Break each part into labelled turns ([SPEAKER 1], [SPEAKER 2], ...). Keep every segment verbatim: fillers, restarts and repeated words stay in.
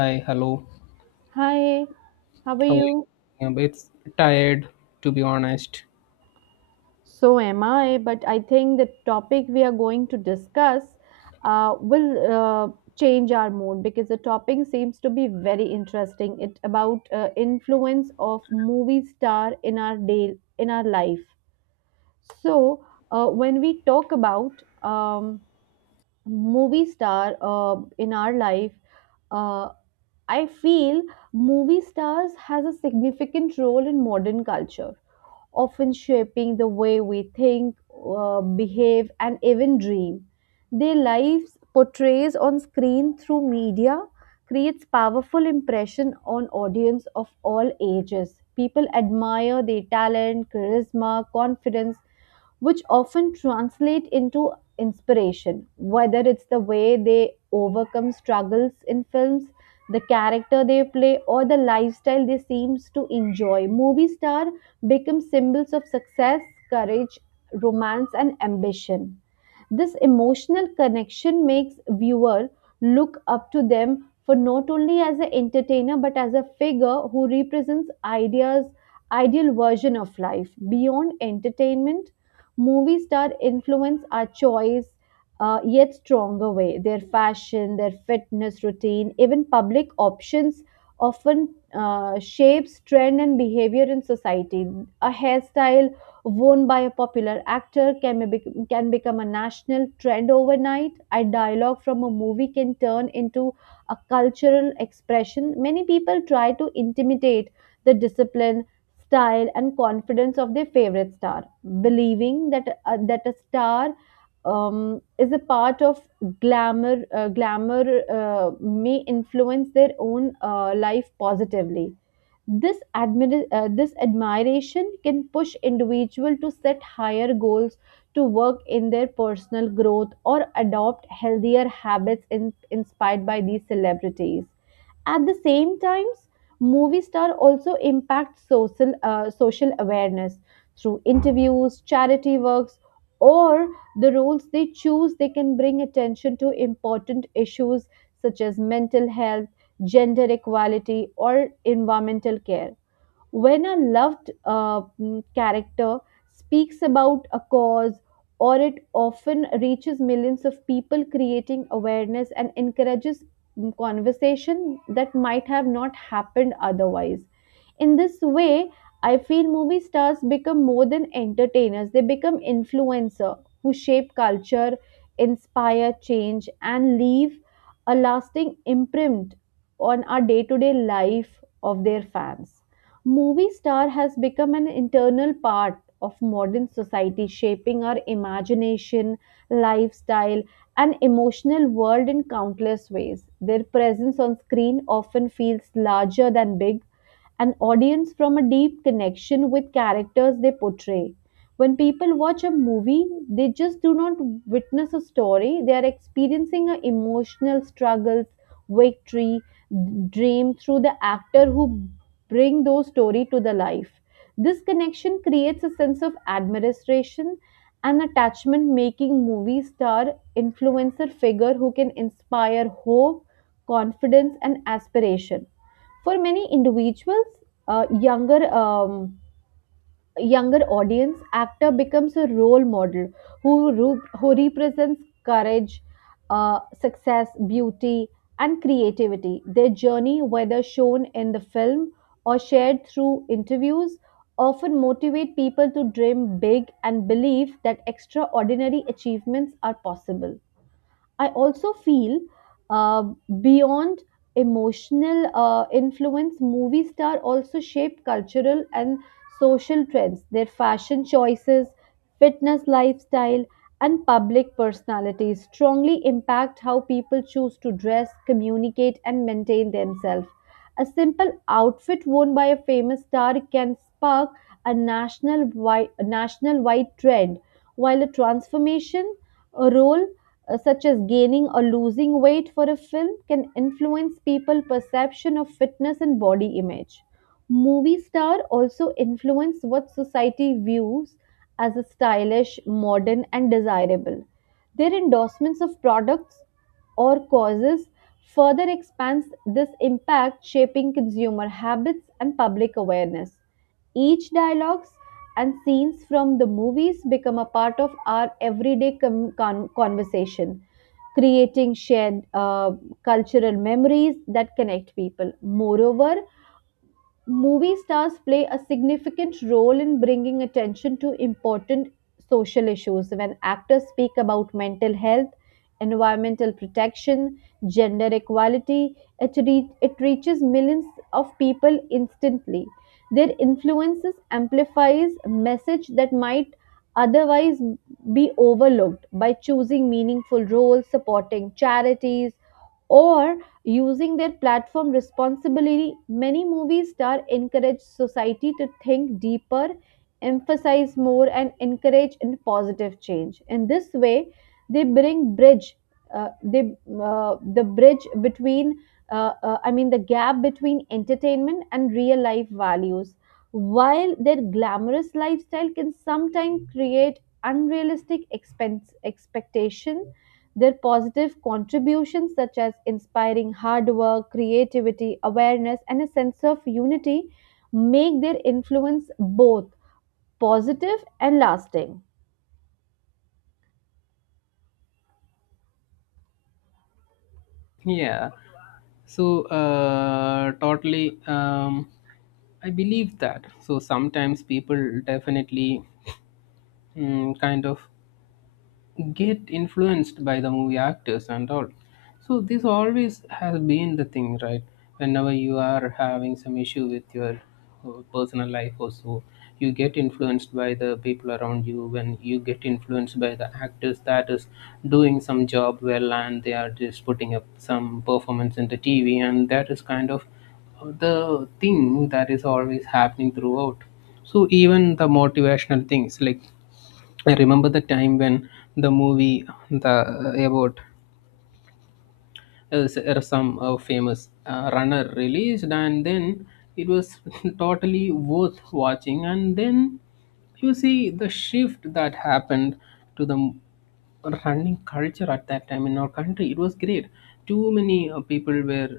[SPEAKER 1] Hi, hello.
[SPEAKER 2] Hi, how are
[SPEAKER 1] How are you?
[SPEAKER 2] you?
[SPEAKER 1] I'm a bit tired, to be honest.
[SPEAKER 2] So am I, but I think the topic we are going to discuss uh, will uh, change our mood because the topic seems to be very interesting. It about uh, influence of movie star in our day in our life. So uh, when we talk about um, movie star uh, in our life, uh, I feel movie stars has a significant role in modern culture often shaping the way we think, uh, behave, and even dream. Their lives portrays on screen through media creates powerful impression on audience of all ages. People admire their talent, charisma, confidence, which often translate into inspiration whether it's the way they overcome struggles in films the character they play or the lifestyle they seems to enjoy movie star become symbols of success, courage, romance, and ambition. This emotional connection makes viewer look up to them for not only as an entertainer but as a figure who represents ideas ideal version of life beyond entertainment movie star influence our choice uh, yet stronger way their fashion their fitness routine even public options often uh, shapes trend and behavior in society. A hairstyle worn by a popular actor can, be, can become a national trend overnight. A dialogue from a movie can turn into a cultural expression. Many people try to intimidate the discipline, style, and confidence of their favorite star, believing that, uh, that a star um, is a part of glamour uh, glamour uh, may influence their own uh, life positively. This admira- uh, this admiration can push individual to set higher goals to work in their personal growth or adopt healthier habits in- inspired by these celebrities at the same times movie star also impacts social uh, social awareness through interviews charity works or the roles they choose they can bring attention to important issues such as mental health, gender equality or environmental care. When a loved uh, mm, character speaks about a cause or it often reaches millions of people, creating awareness and encourages mm, conversation that might have not happened otherwise. In this way, I feel movie stars become more than entertainers, they become influencers who shape culture, inspire change, and leave a lasting imprint on our day to day life of their fans. Movie star has become an internal part of modern society, shaping our imagination, lifestyle, and emotional world in countless ways. Their presence on screen often feels larger than big, an audience from a deep connection with characters they portray. When people watch a movie, they just do not witness a story, they are experiencing a emotional struggles, victory, dream through the actor who bring those story to the life. This connection creates a sense of admiration and attachment, making movie star influencer figure who can inspire hope, confidence, and aspiration. For many individuals, uh, younger um, younger audience, actor becomes a role model who ru- who represents courage, uh, success, beauty, and creativity. Their journey, whether shown in the film or shared through interviews, often motivate people to dream big and believe that extraordinary achievements are possible. I also feel uh, beyond emotional uh, influence, movie star also shape cultural and social trends. Their fashion choices, fitness lifestyle, and public personalities strongly impact how people choose to dress, communicate, and maintain themselves. A simple outfit worn by a famous star can spark a national wide, national wide trend, while a transformation a role uh, such as gaining or losing weight for a film, can influence people's perception of fitness and body image. Movie stars also influence what society views as a stylish, modern, and desirable. Their endorsements of products or causes further expands this impact, shaping consumer habits and public awareness. Each dialogues and scenes from the movies become a part of our everyday com- con- conversation, creating shared uh, cultural memories that connect people. Moreover, movie stars play a significant role in bringing attention to important social issues. When actors speak about mental health, environmental protection, gender equality, it, re- it reaches millions of people instantly. Their influences amplifies message that might otherwise be overlooked by choosing meaningful roles, supporting charities, or using their platform responsibly, many movie stars encourage society to think deeper, emphasize more, and encourage in positive change. In this way, they bring bridge, uh, they, uh, the bridge between, uh, uh, I mean, the gap between entertainment and real life values. While their glamorous lifestyle can sometimes create unrealistic expense expectation their positive contributions, such as inspiring hard work, creativity, awareness, and a sense of unity, make their influence both positive and lasting.
[SPEAKER 1] Yeah. So, uh, totally, um, I believe that. So, sometimes people definitely mm, kind of get influenced by the movie actors and all. So this always has been the thing, right? Whenever you are having some issue with your uh, personal life or so, you get influenced by the people around you. When you get influenced by the actors that is doing some job well and they are just putting up some performance in the T V, and that is kind of uh, the thing that is always happening throughout. So even the motivational things like I remember the time when the movie the about uh, s- uh, some uh, famous uh, runner released, and then it was totally worth watching. And then you see the shift that happened to the m- running culture at that time in our country. It was great. Too many uh, people were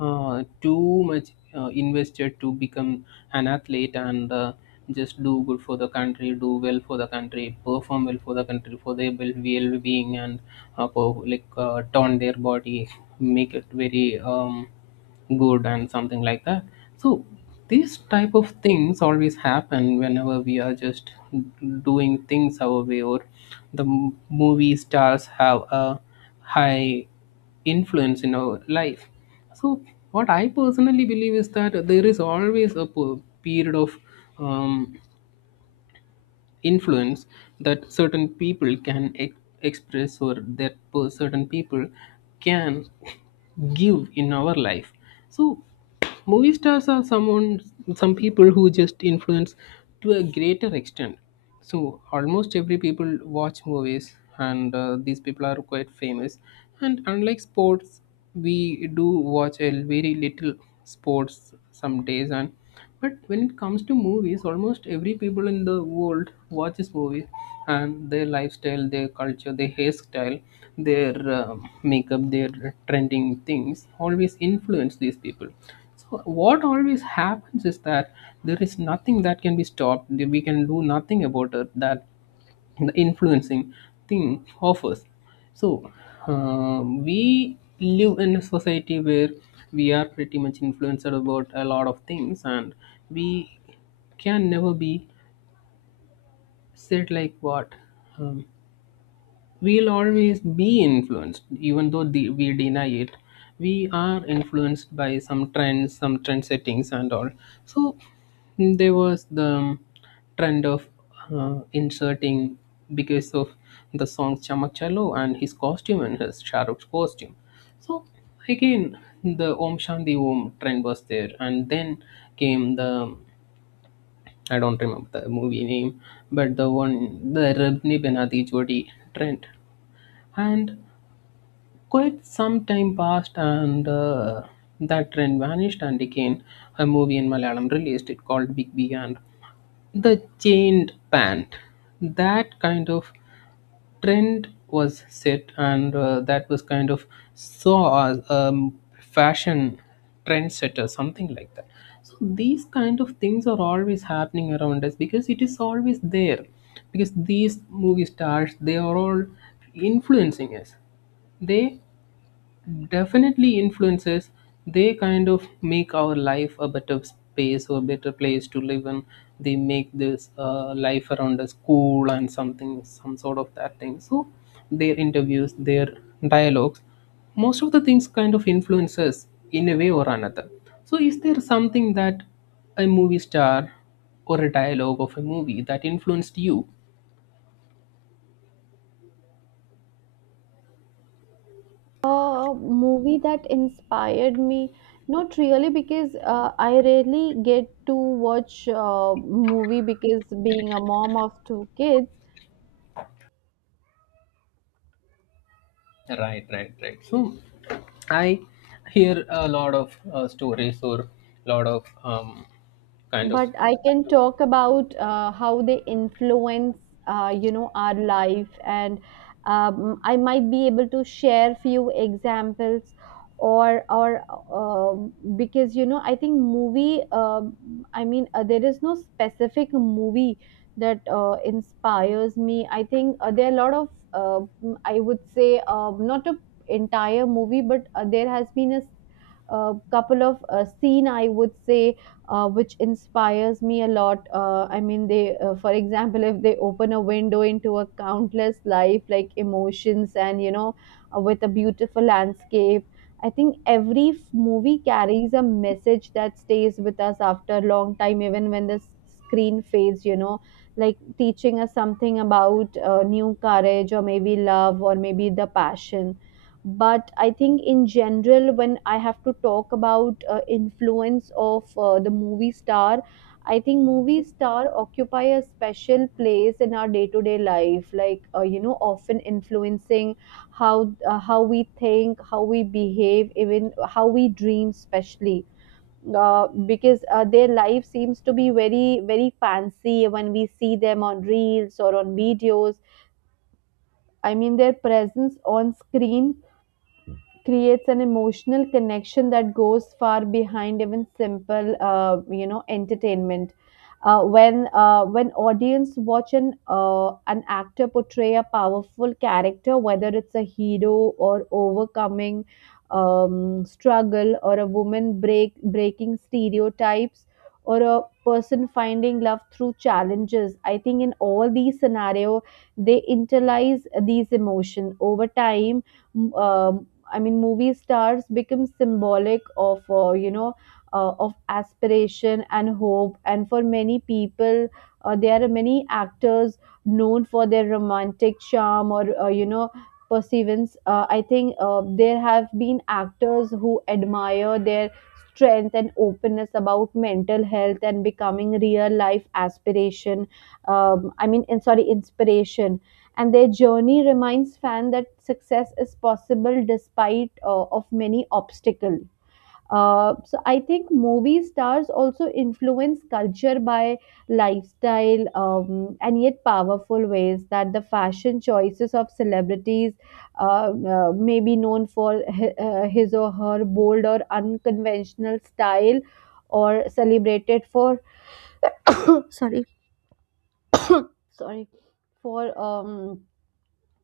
[SPEAKER 1] uh, too much uh, invested to become an athlete. And. Uh, just do good for the country, do well for the country, perform well for the country, for their well being, and uh, per- like uh, tone their body, make it very um, good and something like that. So these type of things always happen whenever we are just doing things our way, or the m- movie stars have a high influence in our life. So, what I personally believe is that there is always a per- period of um, influence that certain people can ex- express, or that per- certain people can give in our life. So movie stars are someone, some people who just influence to a greater extent. So almost every people watch movies, and uh, these people are quite famous, and unlike sports, we do watch a very little sports some days. And but when it comes to movies, almost every people in the world watches movies, and their lifestyle, their culture, their hairstyle, their uh, makeup, their trending things always influence these people. So what always happens is that there is nothing that can be stopped. We can do nothing about it. That the influencing thing of us. So um, we live in a society where we are pretty much influenced about a lot of things, and we can never be said like what. Um, We'll always be influenced, even though the, we deny it. We are influenced by some trends, some trend settings, and all. So mm, there was the trend of uh, inserting because of the song Chamak Chalo and his costume and his Shahrukh's costume. So again, the Om Shanti Om trend was there, and then came the, I don't remember the movie name, but the one, the Rab Ne Bana Di Jodi trend. And quite some time passed, and uh, that trend vanished. And again, a movie in Malayalam released, it called Big B and the Chained Pant. That kind of trend was set, and uh, that was kind of saw as um, fashion trendsetter, something like that. So these kind of things are always happening around us because it is always there. Because these movie stars, they are all influencing us. They definitely influences, they kind of make our life a better space or better place to live in. They make this uh, life around us cool and something, some sort of that thing. So their interviews, their dialogues, most of the things kind of influence us in a way or another. So is there something that a movie star or a dialogue of a movie that influenced you?
[SPEAKER 2] A movie that inspired me, not really because uh, I rarely get to watch a movie because being a mom of two kids,
[SPEAKER 1] Right, right, right. So I hear a lot of uh, stories or lot of um, kind of.
[SPEAKER 2] but I can talk about uh, how they influence uh, you know our life and um, I might be able to share few examples or or um because you know I think movie um I mean uh, there is no specific movie that uh, inspires me. I think uh, there are a lot of uh, mm, I would say um, not a entire movie but uh, there has been a s- a couple of uh, scene I would say uh, which inspires me a lot. Uh, I mean, they, uh, for example, if they open a window into a countless life, like emotions, and you know, uh, with a beautiful landscape. I think every f- movie carries a message that stays with us after a long time, even when the s- screen fades. You know, like teaching us something about uh, new courage, or maybe love, or maybe the passion. But I think in general when I have to talk about uh, influence of uh, the movie star, I think movie star occupy a special place in our day to day life, like uh, you know often influencing how uh, how we think, how we behave, even how we dream, especially uh, because uh, their life seems to be very very fancy when we see them on reels or on videos. I mean, their presence on screen creates an emotional connection that goes far behind even simple uh, you know entertainment. Uh, when uh, when audience watch an uh, an actor portray a powerful character whether it's a hero or overcoming um, struggle or a woman break breaking stereotypes or a person finding love through challenges, I think in all these scenario they internalize these emotion over time. m- um, I mean, movie stars become symbolic of, uh, you know, uh, of aspiration and hope. And for many people, uh, there are many actors known for their romantic charm or, uh, you know, perseverance. Uh, I think uh, there have been actors who admire their strength and openness about mental health and becoming real life aspiration, um, I mean in, sorry, inspiration. And their journey reminds fans that success is possible despite uh, of many obstacles. Uh, so I think movie stars also influence culture by lifestyle um, and yet powerful ways that the fashion choices of celebrities uh, uh, may be known for hi- uh, his or her bold or unconventional style or celebrated for sorry for um,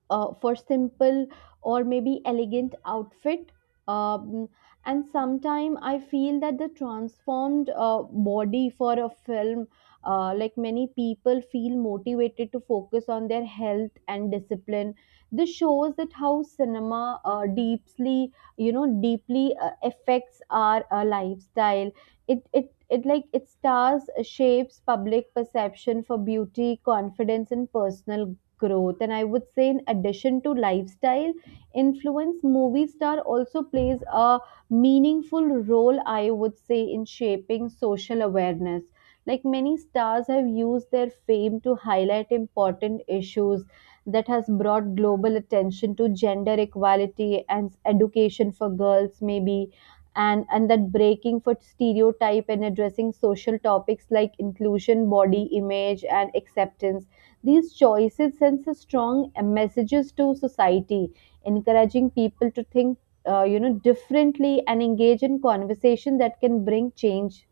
[SPEAKER 2] uh, for simple or maybe elegant outfit. um, and sometime I feel that the transformed uh, body for a film, uh, like many people feel motivated to focus on their health and discipline. This shows that how cinema uh, deeply, you know, deeply uh, affects our uh, lifestyle. It it it like it stars uh, shapes public perception for beauty, confidence and personal growth. And I would say in addition to lifestyle influence, movie star also plays a meaningful role I would say in shaping social awareness, like many stars have used their fame to highlight important issues that has brought global attention to gender equality and education for girls maybe, and and that breaking for stereotype and addressing social topics like inclusion, body image and acceptance. These choices sends a strong uh, messages to society, encouraging people to think, uh, you know, differently and engage in conversation that can bring change.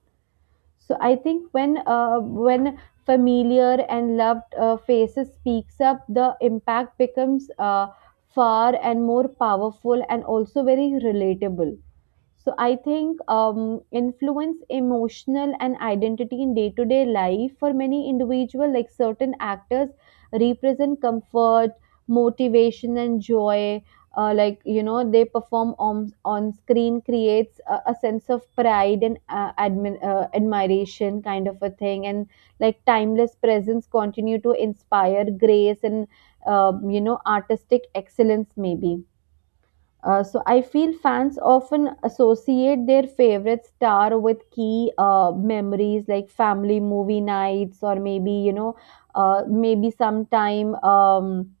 [SPEAKER 2] So I think when uh, when familiar and loved uh, faces speaks up, the impact becomes uh, far and more powerful and also very relatable. So I think um, influence emotional and identity in day-to-day life for many individual, like certain actors, represent comfort, motivation, and joy. Uh, like you know, they perform on on screen creates a, a sense of pride and uh, admin, uh, admiration, kind of a thing, and like timeless presence continue to inspire grace and um, you know artistic excellence maybe. Uh, so I feel fans often associate their favorite star with key uh, memories like family movie nights or maybe you know uh, maybe sometime um,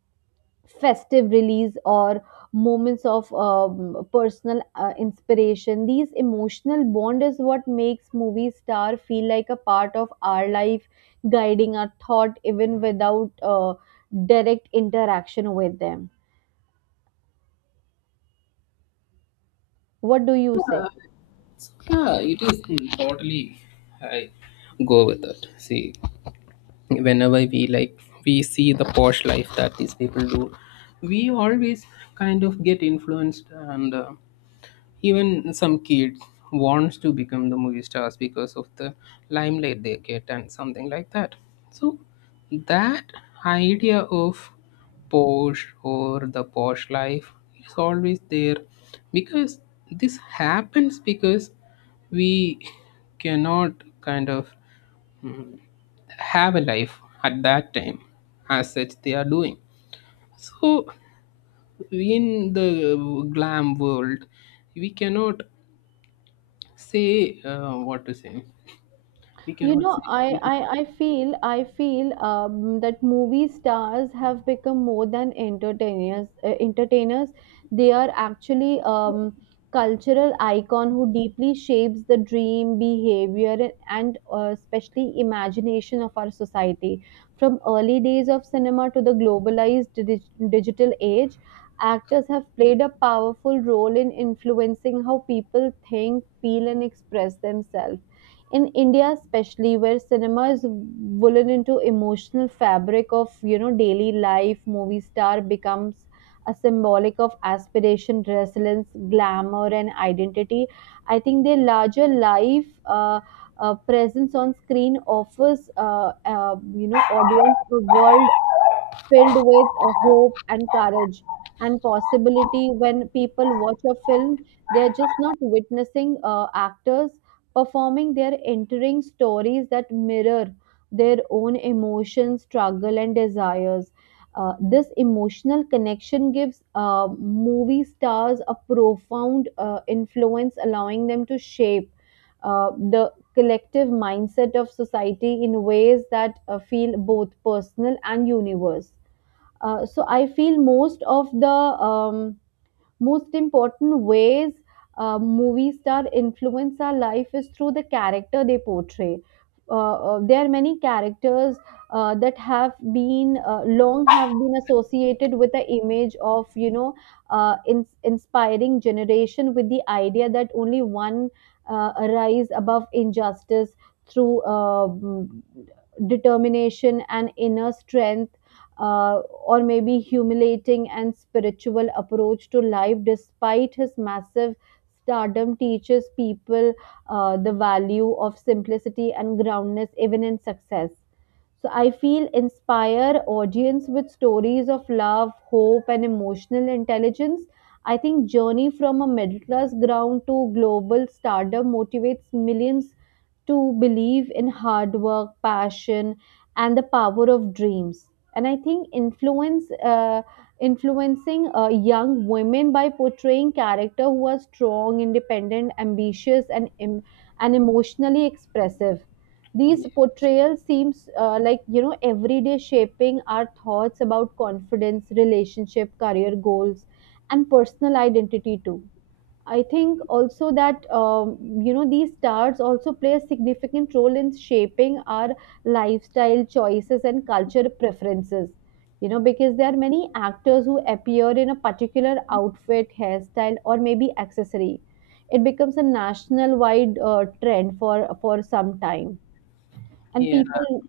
[SPEAKER 2] festive release or moments of um, personal uh, inspiration. These emotional bond is what makes movie star feel like a part of our life, guiding our thought even without uh, direct interaction with them. What do you say?
[SPEAKER 1] Yeah, it is totally. I go with it. See, whenever we like, we see the posh life that these people do, we always kind of get influenced, and uh, even some kids wants to become the movie stars because of the limelight they get and something like that. So that idea of posh or the posh life is always there because this happens because we cannot kind of have a life at that time as such they are doing. So in the glam world, we cannot say uh, what to say. We
[SPEAKER 2] You know
[SPEAKER 1] cannot say.
[SPEAKER 2] I I, I feel I feel um, that movie stars have become more than entertainers uh, entertainers They are actually um, cultural icon who deeply shapes the dream behavior and, and uh, especially imagination of our society. From early days of cinema to the globalized dig- digital age, actors have played a powerful role in influencing how people think, feel, and express themselves. In india especially where cinema is woven into emotional fabric of you know daily life, movie star becomes a symbolic of aspiration, resilience, glamour, and identity. I think their larger life uh, uh, presence on screen offers uh, uh, you know audience a world filled with uh, hope and courage and possibility. When people watch a film, they're just not witnessing uh, actors performing, they're entering stories that mirror their own emotions, struggle, and desires. Uh, this emotional connection gives uh, movie stars a profound uh, influence, allowing them to shape uh, the collective mindset of society in ways that uh, feel both personal and universe. Uh, so I feel most of the um, most important ways uh, movie star influence our life is through the character they portray. Uh, uh, there are many characters uh, that have been uh, long have been associated with the image of you know uh, in- inspiring generation with the idea that only one uh, rise above injustice through uh, mm, determination and inner strength, uh, or maybe humiliating and spiritual approach to life. Despite his massive stardom, teaches people uh, the value of simplicity and groundness even in success. So I feel inspire audience with stories of love, hope, and emotional intelligence. I think journey from a middle class ground to global stardom motivates millions to believe in hard work, passion, and the power of dreams. And I think influence, uh, influencing uh, young women by portraying character who are strong, independent, ambitious, and em- and emotionally expressive. These portrayals seems uh, like you know everyday shaping our thoughts about confidence, relationship, career goals, and personal identity too. I think also that um, you know these stars also play a significant role in shaping our lifestyle choices and culture preferences. You know because there are many actors who appear in a particular outfit, hairstyle, or maybe accessory. It becomes a national wide uh, trend for for some time and
[SPEAKER 1] Yeah.
[SPEAKER 2] people.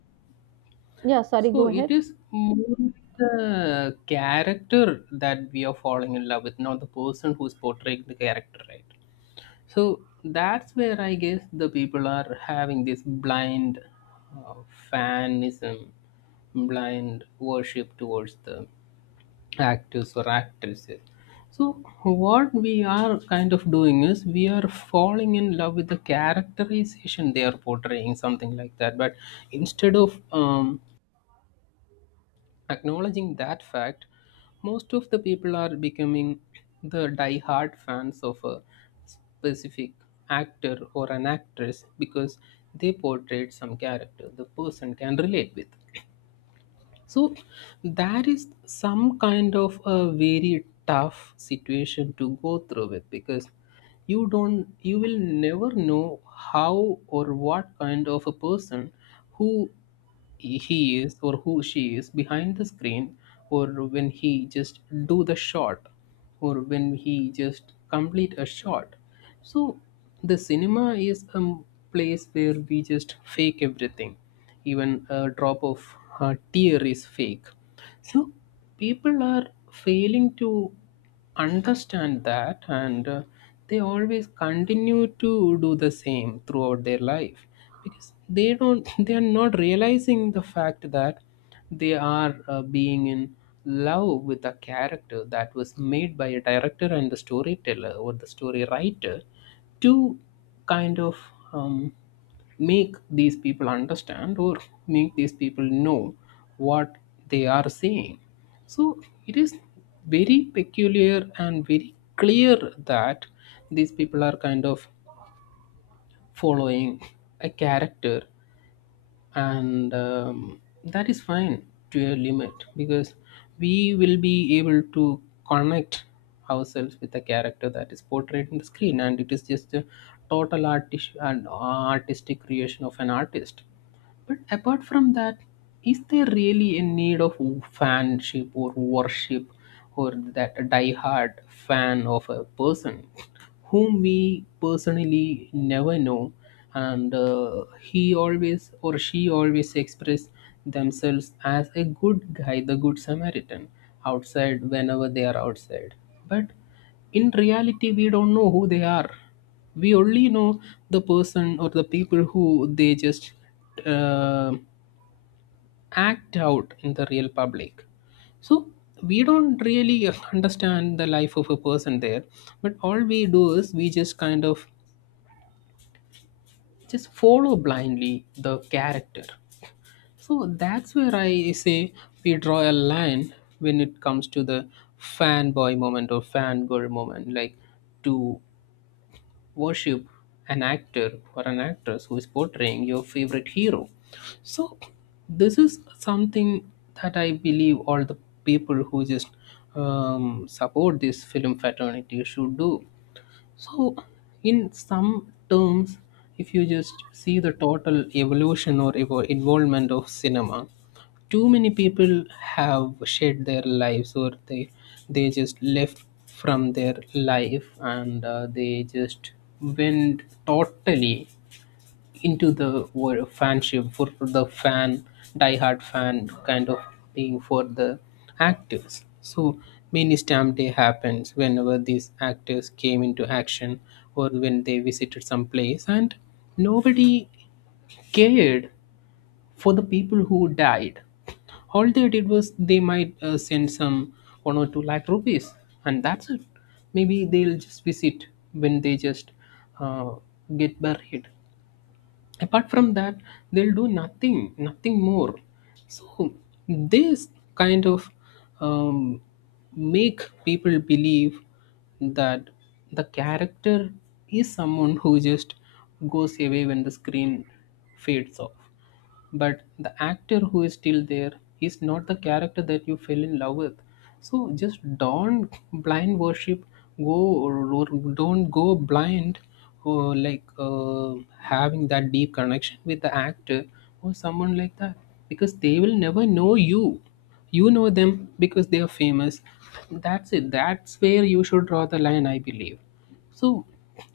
[SPEAKER 2] Yeah, sorry,
[SPEAKER 1] So
[SPEAKER 2] go ahead.
[SPEAKER 1] it is more the character that we are falling in love with, not the person who's portraying the character, right? So that's where I guess the people are having this blind uh, fanism, blind worship towards the actors or actresses. So, what we are kind of doing is we are falling in love with the characterization they are portraying, something like that. But instead of um, acknowledging that fact, most of the people are becoming the die-hard fans of a specific actor or an actress because they portrayed some character the person can relate with. So that is some kind of a very tough situation to go through with because you don't you will never know how or what kind of a person who he is or who she is behind the screen, or when he just do the shot, or when he just complete a shot. So the cinema is a m- place where we just fake everything, even a drop of a tear is fake. So people are failing to understand that, and uh, they always continue to do the same throughout their life because they don't they are not realizing the fact that they are uh, being in love with a character that was made by a director and the storyteller or the story writer to kind of um, make these people understand or make these people know what they are saying. So it is very peculiar and very clear that these people are kind of following a character, and um, that is fine to a limit because we will be able to connect ourselves with the character that is portrayed in the screen, and it is just a total artis- and artistic creation of an artist. But apart from that, is there really a need of fanship or worship, or that die-hard fan of a person whom we personally never know, and uh, he always or she always express themselves as a good guy, the good Samaritan outside whenever they are outside. But in reality, we don't know who they are. We only know the person or the people who they just uh, act out in the real public. So we don't really understand the life of a person there, but all we do is we just kind of just follow blindly the character. So that's where I say we draw a line when it comes to the fanboy moment or fangirl moment, like to worship an actor or an actress who is portraying your favorite hero. So this is something that I believe all the people who just um, support this film fraternity should do. So, in some terms, if you just see the total evolution or evo- involvement of cinema, too many people have shed their lives, or they they just left from their life, and uh, they just went totally into the were fanship for the fan, diehard fan kind of being for the actors. So mini stamp day happens whenever these actors came into action or when they visited some place, and nobody cared for the people who died. All they did was they might uh, send some one or two lakh rupees, and that's it. Maybe they'll just visit when they just uh, get buried. Apart from that, they'll do nothing nothing more. So this kind of um, make people believe that the character is someone who just goes away when the screen fades off, but the actor who is still there is not the character that you fell in love with. So just don't blind worship, go or, or don't go blind, or like uh, having that deep connection with the actor or someone like that, because they will never know you, you know them because they are famous. That's it. That's where you should draw the line, I believe. So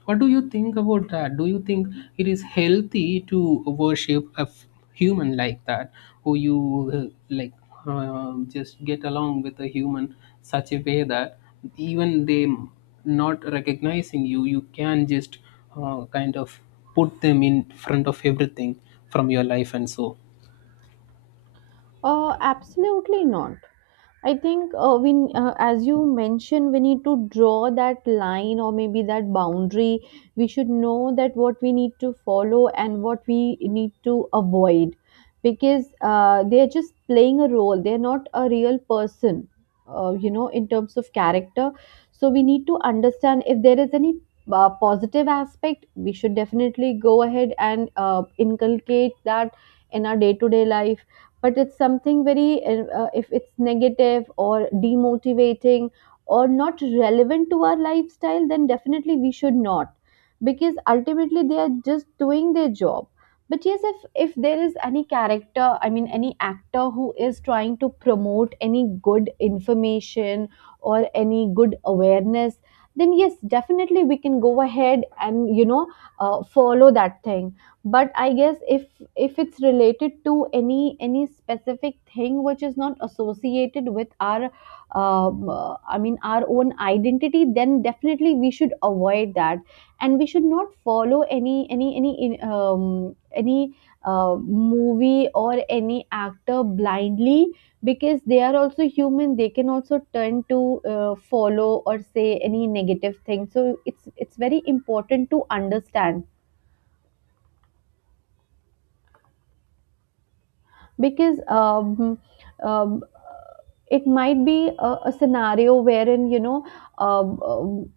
[SPEAKER 1] what do you think about that? Do you think it is healthy to worship a f- human like that, who you uh, like uh, just get along with a human such a way that even they m- not recognizing you, you can just uh, kind of put them in front of everything from your life and so.
[SPEAKER 2] Uh, absolutely not. I think uh, when, uh, as you mentioned, we need to draw that line or maybe that boundary. We should know that what we need to follow and what we need to avoid, because uh, they are just playing a role. They are not a real person, uh, you know, in terms of character. So we need to understand if there is any uh, positive aspect. We should definitely go ahead and uh, inculcate that in our day-to-day life, but it's something very uh, uh, if it's negative or demotivating or not relevant to our lifestyle, then definitely we should not, because ultimately they are just doing their job. But yes, if if there is any character, I mean any actor who is trying to promote any good information or any good awareness, then yes definitely we can go ahead and you know uh, follow that thing. But I guess if if it's related to any any specific thing which is not associated with our um, uh, I mean our own identity, then definitely we should avoid that. And we should not follow any any any in- um, any uh, movie or any actor blindly, because they are also human, they can also turn to uh, follow or say any negative thing. So it's it's very important to understand, because um, um, it might be a, a scenario wherein you know um, um,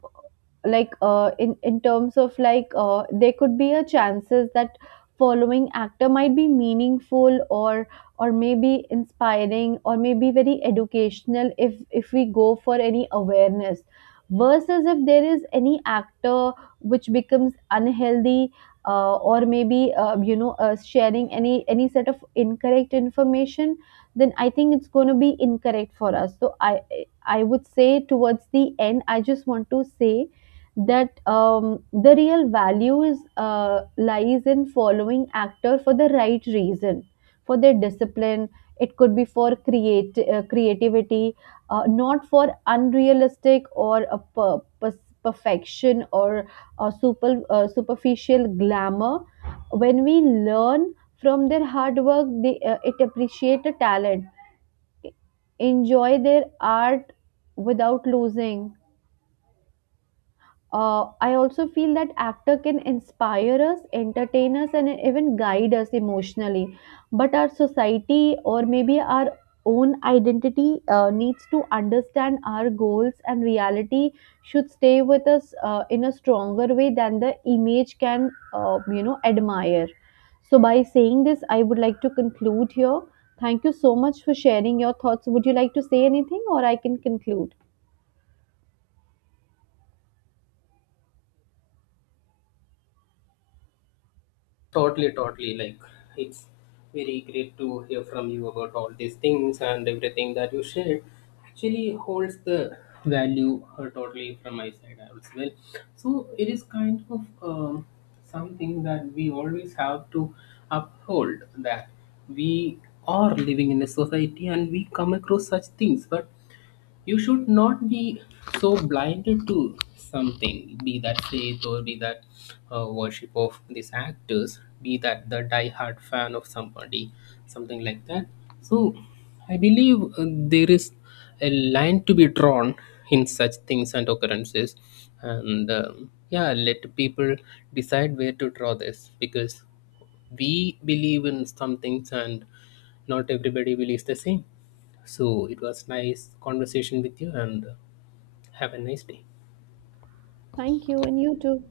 [SPEAKER 2] like uh, in in terms of like uh, there could be a chances that following actor might be meaningful or or maybe inspiring or maybe very educational if if we go for any awareness, versus if there is any actor which becomes unhealthy, uh, or maybe uh, you know uh, sharing any any set of incorrect information, then I think it's going to be incorrect for us. So I I would say towards the end, I just want to say that um, the real value is uh, lies in following actor for the right reason, for their discipline. It could be for create uh, creativity, uh, not for unrealistic or a per- per- perfection or a super uh, superficial glamour. When we learn from their hard work, they uh, it appreciate the talent, enjoy their art without losing. uh, I also feel that actor can inspire us, entertain us, and even guide us emotionally. But our society or maybe our own identity uh, needs to understand our goals, and reality should stay with us uh, in a stronger way than the image can, uh, you know, admire. So by saying this, I would like to conclude here. Thank you so much for sharing your thoughts. Would you like to say anything, or I can conclude?
[SPEAKER 1] Totally, totally. Like, it's very great to hear from you about all these things and everything that you shared. Actually, holds the value uh, totally from my side as well. So, it is kind of um, something that we always have to uphold that we are living in a society and we come across such things, but you should not be so blinded to something, be that faith or be that uh, worship of these actors, be that the die-hard fan of somebody, something like that. So I believe uh, there is a line to be drawn in such things and occurrences. And um, yeah, let people decide where to draw this because we believe in some things and not everybody believes the same. So it was nice conversation with you, and uh, have a nice day.
[SPEAKER 2] Thank you, and you too.